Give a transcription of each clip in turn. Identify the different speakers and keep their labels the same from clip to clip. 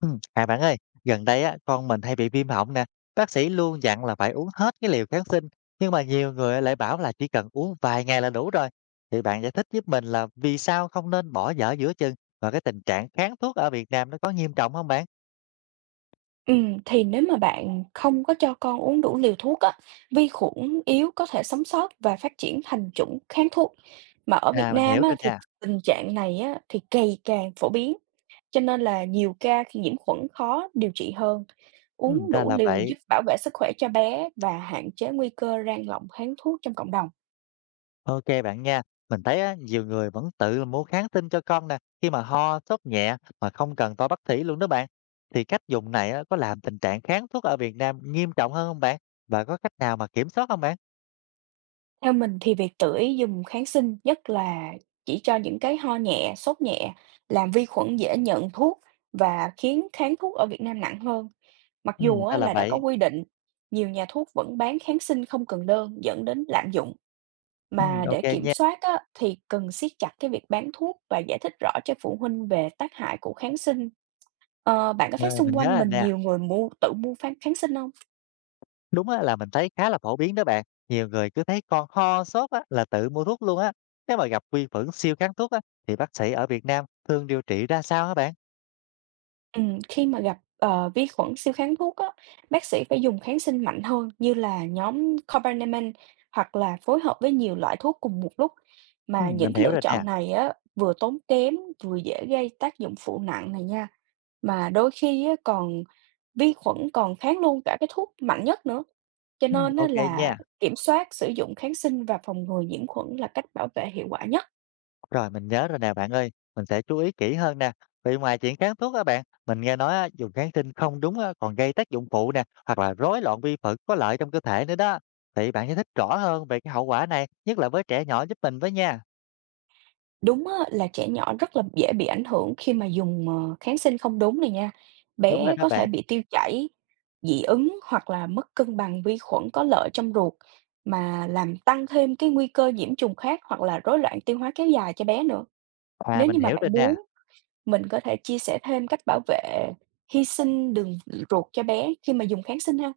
Speaker 1: Bạn ơi, gần đây á, con mình hay bị viêm họng nè, bác sĩ luôn dặn là phải uống hết cái liều kháng sinh, nhưng mà nhiều người lại bảo là chỉ cần uống vài ngày là đủ rồi. Thì bạn giải thích giúp mình là vì sao không nên bỏ dở giữa chừng và cái tình trạng kháng thuốc ở Việt Nam nó có nghiêm trọng không bạn?
Speaker 2: Thì nếu mà bạn không có cho con uống đủ liều thuốc á, vi khuẩn yếu có thể sống sót và phát triển thành chủng kháng thuốc. Mà ở Việt
Speaker 1: À, mình hiểu
Speaker 2: Nam á,
Speaker 1: rồi
Speaker 2: thì
Speaker 1: nè.
Speaker 2: tình trạng này á, thì ngày càng phổ biến, cho nên là nhiều ca khi nhiễm khuẩn khó điều trị hơn.
Speaker 1: Ừ
Speaker 2: Uống
Speaker 1: ra
Speaker 2: đủ
Speaker 1: là
Speaker 2: liều
Speaker 1: vậy.
Speaker 2: giúp bảo vệ sức khỏe cho bé và hạn chế nguy cơ rang lọng kháng thuốc trong cộng đồng.
Speaker 1: Ok bạn nha, mình thấy á, nhiều người vẫn tự mua kháng sinh cho con nè, khi mà ho, sốt nhẹ mà không cần tới bác sĩ luôn đó bạn. Thì cách dùng này á, có làm tình trạng kháng thuốc ở Việt Nam nghiêm trọng hơn không bạn? Và có cách nào mà kiểm soát không bạn?
Speaker 2: Theo mình thì việc tưởi dùng kháng sinh, nhất là chỉ cho những cái ho nhẹ, sốt nhẹ, làm vi khuẩn dễ nhận thuốc và khiến kháng thuốc ở Việt Nam nặng hơn. Mặc
Speaker 1: Ừ,
Speaker 2: dù
Speaker 1: ra
Speaker 2: á,
Speaker 1: là
Speaker 2: là đã có
Speaker 1: vậy.
Speaker 2: quy định, nhiều nhà thuốc vẫn bán kháng sinh không cần đơn dẫn đến lạm dụng.
Speaker 1: Ừ,
Speaker 2: Mà
Speaker 1: ok
Speaker 2: để kiểm
Speaker 1: nha.
Speaker 2: soát á, thì cần siết chặt cái việc bán thuốc và giải thích rõ cho phụ huynh về tác hại của kháng sinh. Bạn có thấy
Speaker 1: Ờ, mình
Speaker 2: xung
Speaker 1: nhớ
Speaker 2: quanh
Speaker 1: là
Speaker 2: mình
Speaker 1: nè,
Speaker 2: nhiều người mua tự mua kháng sinh không?
Speaker 1: đúng á, là mình thấy khá là phổ biến đó bạn. Nhiều người cứ thấy con ho, sốt á, là tự mua thuốc luôn á. Nếu mà gặp vi khuẩn siêu kháng thuốc á, thì bác sĩ ở Việt Nam thường điều trị ra sao hả bạn?
Speaker 2: Khi mà gặp, vi khuẩn siêu kháng thuốc á, bác sĩ phải dùng kháng sinh mạnh hơn như là nhóm Carbapenem hoặc là phối hợp với nhiều loại thuốc cùng một lúc.
Speaker 1: Ừ,
Speaker 2: Mà những
Speaker 1: mình
Speaker 2: cái
Speaker 1: hiểu
Speaker 2: lựa
Speaker 1: rồi nè.
Speaker 2: chọn này á, vừa tốn kém, vừa dễ gây tác dụng phụ nặng này nha. Mà đôi khi á, còn vi khuẩn còn kháng luôn cả cái thuốc mạnh nhất nữa. Cho
Speaker 1: Ừ,
Speaker 2: nên á,
Speaker 1: ok nha.
Speaker 2: là kiểm soát sử dụng kháng sinh và phòng ngừa nhiễm khuẩn là cách bảo vệ hiệu quả nhất.
Speaker 1: Rồi mình nhớ rồi nè bạn ơi, mình sẽ chú ý kỹ hơn nè. Vì ngoài chuyện kháng thuốc á bạn, mình nghe nói á, dùng kháng sinh không đúng á, còn gây tác dụng phụ nè, hoặc là rối loạn vi khuẩn có lợi trong cơ thể nữa đó. Thì bạn giải thích rõ hơn về cái hậu quả này, nhất là với trẻ nhỏ giúp mình với nha.
Speaker 2: Đúng á, là trẻ nhỏ rất là dễ bị ảnh hưởng khi mà dùng, kháng sinh không đúng này nha.
Speaker 1: Đúng rồi
Speaker 2: Bé
Speaker 1: đó
Speaker 2: có thể
Speaker 1: bạn.
Speaker 2: bị tiêu chảy, dị ứng hoặc là mất cân bằng vi khuẩn có lợi trong ruột mà làm tăng thêm cái nguy cơ nhiễm trùng khác hoặc là rối loạn tiêu hóa kéo dài cho bé nữa.
Speaker 1: À
Speaker 2: Nếu
Speaker 1: mình
Speaker 2: như mà
Speaker 1: hiểu rồi
Speaker 2: bạn
Speaker 1: nè.
Speaker 2: muốn, mình có thể chia sẻ thêm cách bảo vệ, hy sinh đường ruột cho bé khi mà dùng kháng sinh ha.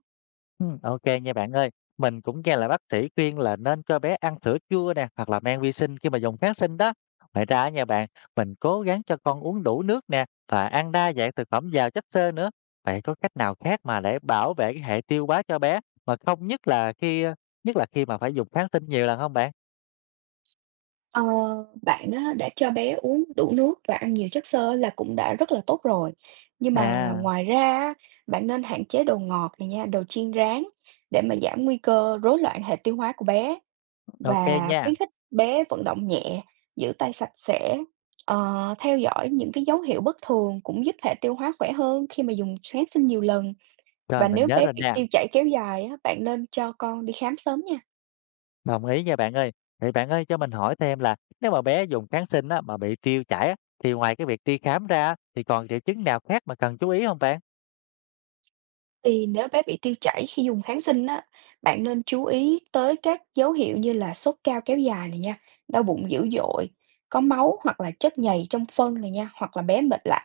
Speaker 1: Ô nha bạn ơi. Mình cũng nghe là bác sĩ khuyên là nên cho bé ăn sữa chua nè, hoặc là men vi sinh khi mà dùng kháng sinh đó. Ngoài ra nha bạn, mình cố gắng cho con uống đủ nước nè và ăn đa dạng thực phẩm giàu chất xơ nữa. Vậy có cách nào khác mà để bảo vệ cái hệ tiêu hóa cho bé mà không nhất là khi, nhất là khi mà phải dùng kháng sinh nhiều lần không bạn?
Speaker 2: Ờ, bạn á, đã cho bé uống đủ nước và ăn nhiều chất xơ là cũng đã rất là tốt rồi. Nhưng mà
Speaker 1: À,
Speaker 2: ngoài ra á, bạn nên hạn chế đồ ngọt này nha, đồ chiên rán để mà giảm nguy cơ rối loạn hệ tiêu hóa của bé
Speaker 1: OK
Speaker 2: và
Speaker 1: nha.
Speaker 2: khuyến khích bé vận động nhẹ, giữ tay sạch sẽ. Theo dõi những cái dấu hiệu bất thường cũng giúp hệ tiêu hóa khỏe hơn khi mà dùng kháng sinh nhiều lần.
Speaker 1: Rồi,
Speaker 2: Và
Speaker 1: mình
Speaker 2: nếu
Speaker 1: nhớ
Speaker 2: bé
Speaker 1: rồi
Speaker 2: bị
Speaker 1: nè.
Speaker 2: tiêu chảy kéo dài á, bạn nên cho con đi khám sớm nha.
Speaker 1: Đồng ý nha bạn ơi. Vậy bạn ơi cho mình hỏi thêm là nếu mà bé dùng kháng sinh á, mà bị tiêu chảy á, thì ngoài cái việc đi khám ra á, thì còn triệu chứng nào khác mà cần chú ý không bạn?
Speaker 2: Thì nếu bé bị tiêu chảy khi dùng kháng sinh á, bạn nên chú ý tới các dấu hiệu như là sốt cao kéo dài này nha, đau bụng dữ dội, có máu hoặc là chất nhầy trong phân này nha, hoặc là bé mệt lả.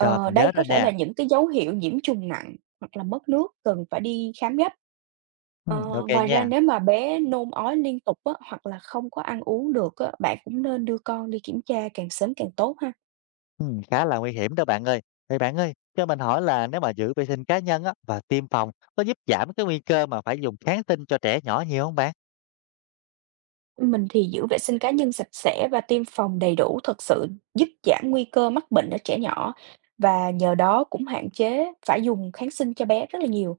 Speaker 1: Rồi mình nhớ
Speaker 2: Đây
Speaker 1: rồi
Speaker 2: có thể
Speaker 1: nè.
Speaker 2: là những cái dấu hiệu nhiễm trùng nặng hoặc là mất nước cần phải đi khám gấp.
Speaker 1: Ừ,
Speaker 2: Ờ,
Speaker 1: ok
Speaker 2: ngoài ra
Speaker 1: nha.
Speaker 2: nếu mà bé nôn ói liên tục á, hoặc là không có ăn uống được á, bạn cũng nên đưa con đi kiểm tra càng sớm càng tốt ha.
Speaker 1: Ừ, khá là nguy hiểm đó bạn ơi. Vậy bạn ơi, cho mình hỏi là nếu mà giữ vệ sinh cá nhân á, và tiêm phòng có giúp giảm cái nguy cơ mà phải dùng kháng sinh cho trẻ nhỏ nhiều không bạn?
Speaker 2: Mình thì giữ vệ sinh cá nhân sạch sẽ và tiêm phòng đầy đủ thực sự giúp giảm nguy cơ mắc bệnh ở trẻ nhỏ và nhờ đó cũng hạn chế phải dùng kháng sinh cho bé rất là nhiều.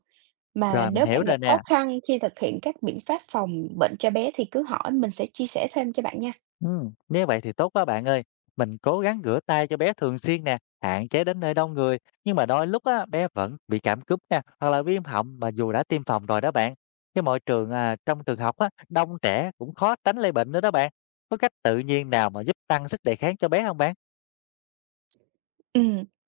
Speaker 2: Mà
Speaker 1: Rồi mình
Speaker 2: nếu
Speaker 1: hiểu
Speaker 2: bạn gặp
Speaker 1: rồi
Speaker 2: khó
Speaker 1: nè.
Speaker 2: khăn khi thực hiện các biện pháp phòng bệnh cho bé thì cứ hỏi mình sẽ chia sẻ thêm cho bạn nha.
Speaker 1: Nếu vậy thì tốt quá bạn ơi. Mình cố gắng rửa tay cho bé thường xuyên nè, hạn chế đến nơi đông người. Nhưng mà đôi lúc á, bé vẫn bị cảm cúm nè, hoặc là viêm họng mà dù đã tiêm phòng rồi đó bạn. Cái môi trường à, trong trường học á, đông trẻ cũng khó tránh lây bệnh nữa đó bạn. Có cách tự nhiên nào mà giúp tăng sức đề kháng cho bé không bạn?
Speaker 2: Ừ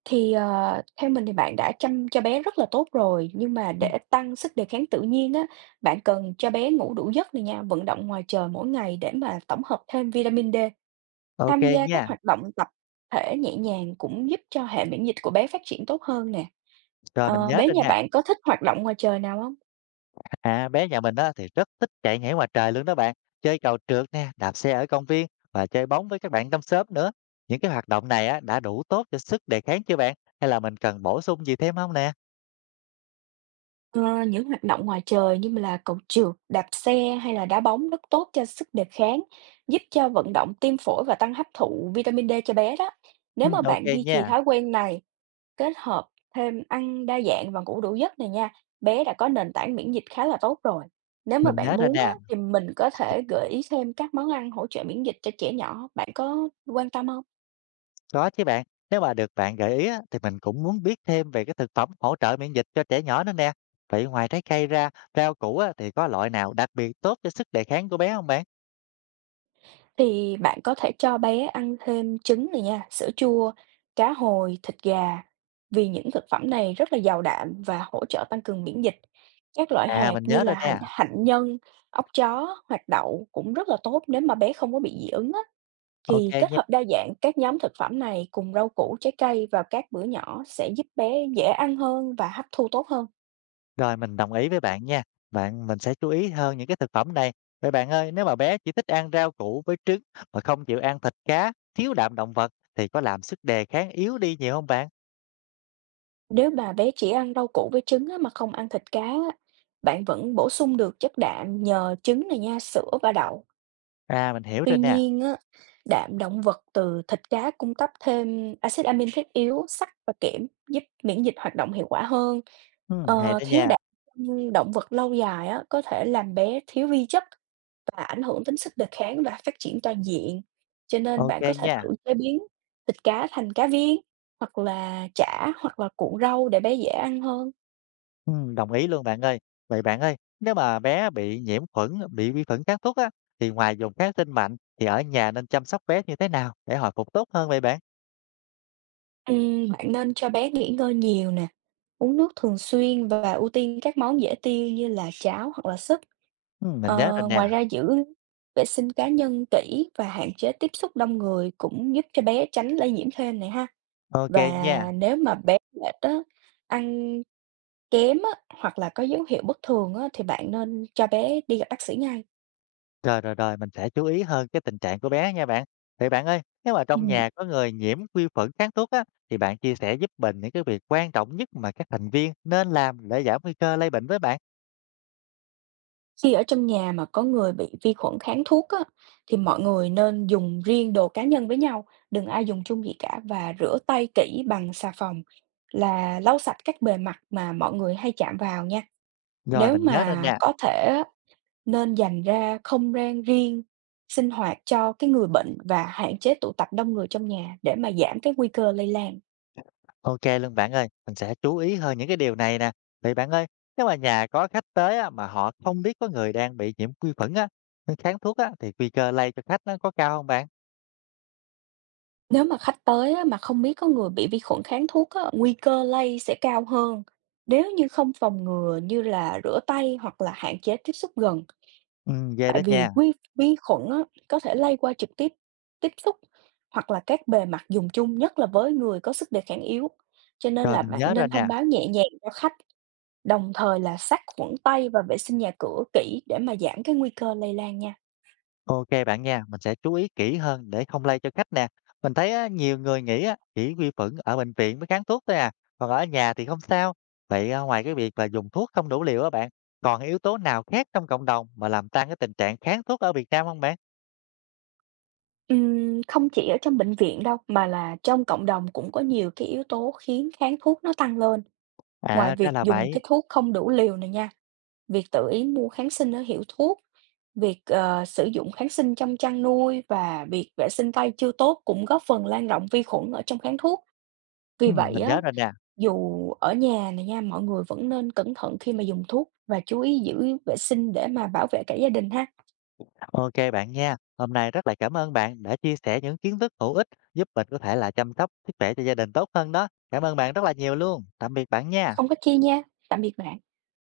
Speaker 2: thì, theo mình thì bạn đã chăm cho bé rất là tốt rồi, nhưng mà
Speaker 1: Ừ.
Speaker 2: để tăng sức đề kháng tự nhiên á, bạn cần cho bé ngủ đủ giấc này nha, vận động ngoài trời mỗi ngày để mà tổng hợp thêm vitamin D.
Speaker 1: Ok
Speaker 2: Tham gia các
Speaker 1: nha,
Speaker 2: hoạt động tập thể nhẹ nhàng cũng giúp cho hệ miễn dịch của bé phát triển tốt hơn nè.
Speaker 1: rồi mình nhớ
Speaker 2: Bé
Speaker 1: rồi
Speaker 2: nhà
Speaker 1: nè.
Speaker 2: bạn có thích hoạt động ngoài trời nào không?
Speaker 1: À, bé nhà mình á, thì rất thích chạy nhảy ngoài trời luôn đó bạn. Chơi cầu trượt nè, đạp xe ở công viên và chơi bóng với các bạn trong xóm nữa. Những cái hoạt động này á, đã đủ tốt cho sức đề kháng chưa bạn? Hay là mình cần bổ sung gì thêm không nè?
Speaker 2: Ờ, những hoạt động ngoài trời như mà là cầu trượt, đạp xe hay là đá bóng rất tốt cho sức đề kháng, giúp cho vận động tim phổi và tăng hấp thụ vitamin D cho bé đó. Nếu
Speaker 1: Ừ.
Speaker 2: mà
Speaker 1: Ok
Speaker 2: bạn duy trì
Speaker 1: nha,
Speaker 2: thói quen này, kết hợp thêm ăn đa dạng và ngủ đủ giấc này nha, bé đã có nền tảng miễn dịch khá là tốt rồi. Nếu mà
Speaker 1: mình nhớ
Speaker 2: bạn
Speaker 1: rồi
Speaker 2: muốn á,
Speaker 1: nè.
Speaker 2: thì mình có thể gợi ý thêm các món ăn hỗ trợ miễn dịch cho trẻ nhỏ, bạn có quan tâm không?
Speaker 1: Có chứ bạn. Nếu mà được bạn gợi ý á, thì mình cũng muốn biết thêm về cái thực phẩm hỗ trợ miễn dịch cho trẻ nhỏ nữa nè. Vậy ngoài trái cây ra, rau củ á, thì có loại nào đặc biệt tốt cho sức đề kháng của bé không bạn?
Speaker 2: Thì bạn có thể cho bé ăn thêm trứng này nha, sữa chua, cá hồi, thịt gà, vì những thực phẩm này rất là giàu đạm và hỗ trợ tăng cường miễn dịch. Các loại
Speaker 1: À,
Speaker 2: hạt
Speaker 1: mình
Speaker 2: như
Speaker 1: nhớ
Speaker 2: là
Speaker 1: rồi
Speaker 2: hạnh
Speaker 1: nè.
Speaker 2: hạnh nhân, ốc chó hoặc đậu cũng rất là tốt nếu mà bé không có bị dị ứng á.
Speaker 1: Ok.
Speaker 2: Thì kết hợp đa dạng các nhóm thực phẩm này cùng rau củ, trái cây vào các bữa nhỏ sẽ giúp bé dễ ăn hơn và hấp thu tốt hơn.
Speaker 1: Rồi, mình đồng ý với bạn nha. Bạn mình sẽ chú ý hơn những cái thực phẩm này. Vậy bạn ơi, nếu mà bé chỉ thích ăn rau củ với trứng mà không chịu ăn thịt cá, thiếu đạm động vật thì có làm sức đề kháng yếu đi nhiều không bạn?
Speaker 2: Nếu mà bé chỉ ăn rau củ với trứng á, mà không ăn thịt cá, á, bạn vẫn bổ sung được chất đạm nhờ trứng này nha, sữa và đậu.
Speaker 1: À, mình hiểu
Speaker 2: Tuy
Speaker 1: rồi nè.
Speaker 2: nhiên, á, đạm động vật từ thịt cá cung cấp thêm axit amin thiết yếu, sắt và kẽm giúp miễn dịch hoạt động hiệu quả hơn.
Speaker 1: Hay đó
Speaker 2: Thiếu
Speaker 1: nha.
Speaker 2: đạm trong động vật lâu dài á, có thể làm bé thiếu vi chất và ảnh hưởng đến sức đề kháng và phát triển toàn diện. Cho nên
Speaker 1: Ok
Speaker 2: bạn có thể
Speaker 1: nha.
Speaker 2: thử chế biến thịt cá thành cá viên, hoặc là chả, hoặc là cuộn rau để bé dễ ăn hơn.
Speaker 1: Đồng ý luôn bạn ơi. Vậy bạn ơi, nếu mà bé bị nhiễm khuẩn, bị vi khuẩn kháng thuốc á, thì ngoài dùng kháng sinh mạnh thì ở nhà nên chăm sóc bé như thế nào để hồi phục tốt hơn vậy bạn?
Speaker 2: Bạn nên cho bé nghỉ ngơi nhiều nè, uống nước thường xuyên và ưu tiên các món dễ tiêu như là cháo hoặc là súp.
Speaker 1: Mình nhớ rồi nè.
Speaker 2: Ngoài ra giữ vệ sinh cá nhân kỹ và hạn chế tiếp xúc đông người cũng giúp cho bé tránh lây nhiễm thêm này ha.
Speaker 1: Ok
Speaker 2: Và
Speaker 1: nha.
Speaker 2: nếu mà bé mệt á, ăn kém á, hoặc là có dấu hiệu bất thường á, thì bạn nên cho bé đi gặp bác sĩ ngay.
Speaker 1: Rồi, mình sẽ chú ý hơn cái tình trạng của bé nha bạn. Vậy bạn ơi, nếu mà trong
Speaker 2: Ừm.
Speaker 1: nhà có người nhiễm vi khuẩn kháng thuốc á, thì bạn chia sẻ giúp mình những cái việc quan trọng nhất mà các thành viên nên làm để giảm nguy cơ lây bệnh với bạn.
Speaker 2: Khi ở trong nhà mà có người bị vi khuẩn kháng thuốc á, thì mọi người nên dùng riêng đồ cá nhân với nhau, đừng ai dùng chung gì cả và rửa tay kỹ bằng xà phòng là lau sạch các bề mặt mà mọi người hay chạm vào nha.
Speaker 1: Rồi,
Speaker 2: Nếu
Speaker 1: mình nhớ ra
Speaker 2: mà
Speaker 1: nha.
Speaker 2: có thể á, nên dành ra không gian riêng sinh hoạt cho cái người bệnh và hạn chế tụ tập đông người trong nhà để mà giảm cái nguy cơ lây lan.
Speaker 1: OK luôn bạn ơi, mình sẽ chú ý hơn những cái điều này nè. Vậy bạn ơi, nếu mà nhà có khách tới á, mà họ không biết có người đang bị nhiễm vi khuẩn á, kháng thuốc á, thì nguy cơ lây cho khách nó có cao không bạn?
Speaker 2: Nếu mà khách tới á, mà không biết có người bị vi khuẩn kháng thuốc á, nguy cơ lây sẽ cao hơn nếu như không phòng ngừa như là rửa tay hoặc là hạn chế tiếp xúc gần.
Speaker 1: Ừ, ghê đó
Speaker 2: Tại vì
Speaker 1: nha.
Speaker 2: vi vi khuẩn á, có thể lây qua trực tiếp tiếp xúc hoặc là các bề mặt dùng chung, nhất là với người có sức đề kháng yếu. Cho nên
Speaker 1: Rồi,
Speaker 2: là
Speaker 1: mình
Speaker 2: bạn
Speaker 1: nhớ rồi
Speaker 2: nên
Speaker 1: nè.
Speaker 2: thông báo nhẹ nhàng cho khách, đồng thời là sát khuẩn tay và vệ sinh nhà cửa kỹ để mà giảm cái nguy cơ lây lan nha.
Speaker 1: Ok bạn nha, mình sẽ chú ý kỹ hơn để không lây cho khách nè. Mình thấy á, nhiều người nghĩ á, chỉ quy phẫn ở bệnh viện mới kháng thuốc thôi à, còn ở nhà thì không sao. Vậy à, ngoài cái việc là dùng thuốc không đủ liều á bạn, còn yếu tố nào khác trong cộng đồng mà làm tăng cái tình trạng kháng thuốc ở Việt Nam không bạn?
Speaker 2: Không chỉ ở trong bệnh viện đâu, mà là trong cộng đồng cũng có nhiều cái yếu tố khiến kháng thuốc nó tăng lên. Ngoài
Speaker 1: À ra
Speaker 2: việc
Speaker 1: là
Speaker 2: dùng
Speaker 1: vậy,
Speaker 2: cái thuốc không đủ liều này nha, việc tự ý mua kháng sinh ở hiệu thuốc, việc, sử dụng kháng sinh trong chăn nuôi và việc vệ sinh tay chưa tốt cũng góp phần lan rộng vi khuẩn ở trong kháng thuốc.
Speaker 1: ừ,
Speaker 2: Vì vậy
Speaker 1: mình
Speaker 2: á,
Speaker 1: nhớ rồi nè.
Speaker 2: dù ở nhà này nha, mọi người vẫn nên cẩn thận khi mà dùng thuốc và chú ý giữ vệ sinh để mà bảo vệ cả gia đình ha.
Speaker 1: Ok bạn nha, hôm nay rất là cảm ơn bạn đã chia sẻ những kiến thức hữu ích giúp mình có thể là chăm sóc sức khỏe cho gia đình tốt hơn đó. Cảm ơn bạn rất là nhiều luôn. Tạm biệt bạn nha.
Speaker 2: Không có chia nha. Tạm biệt bạn.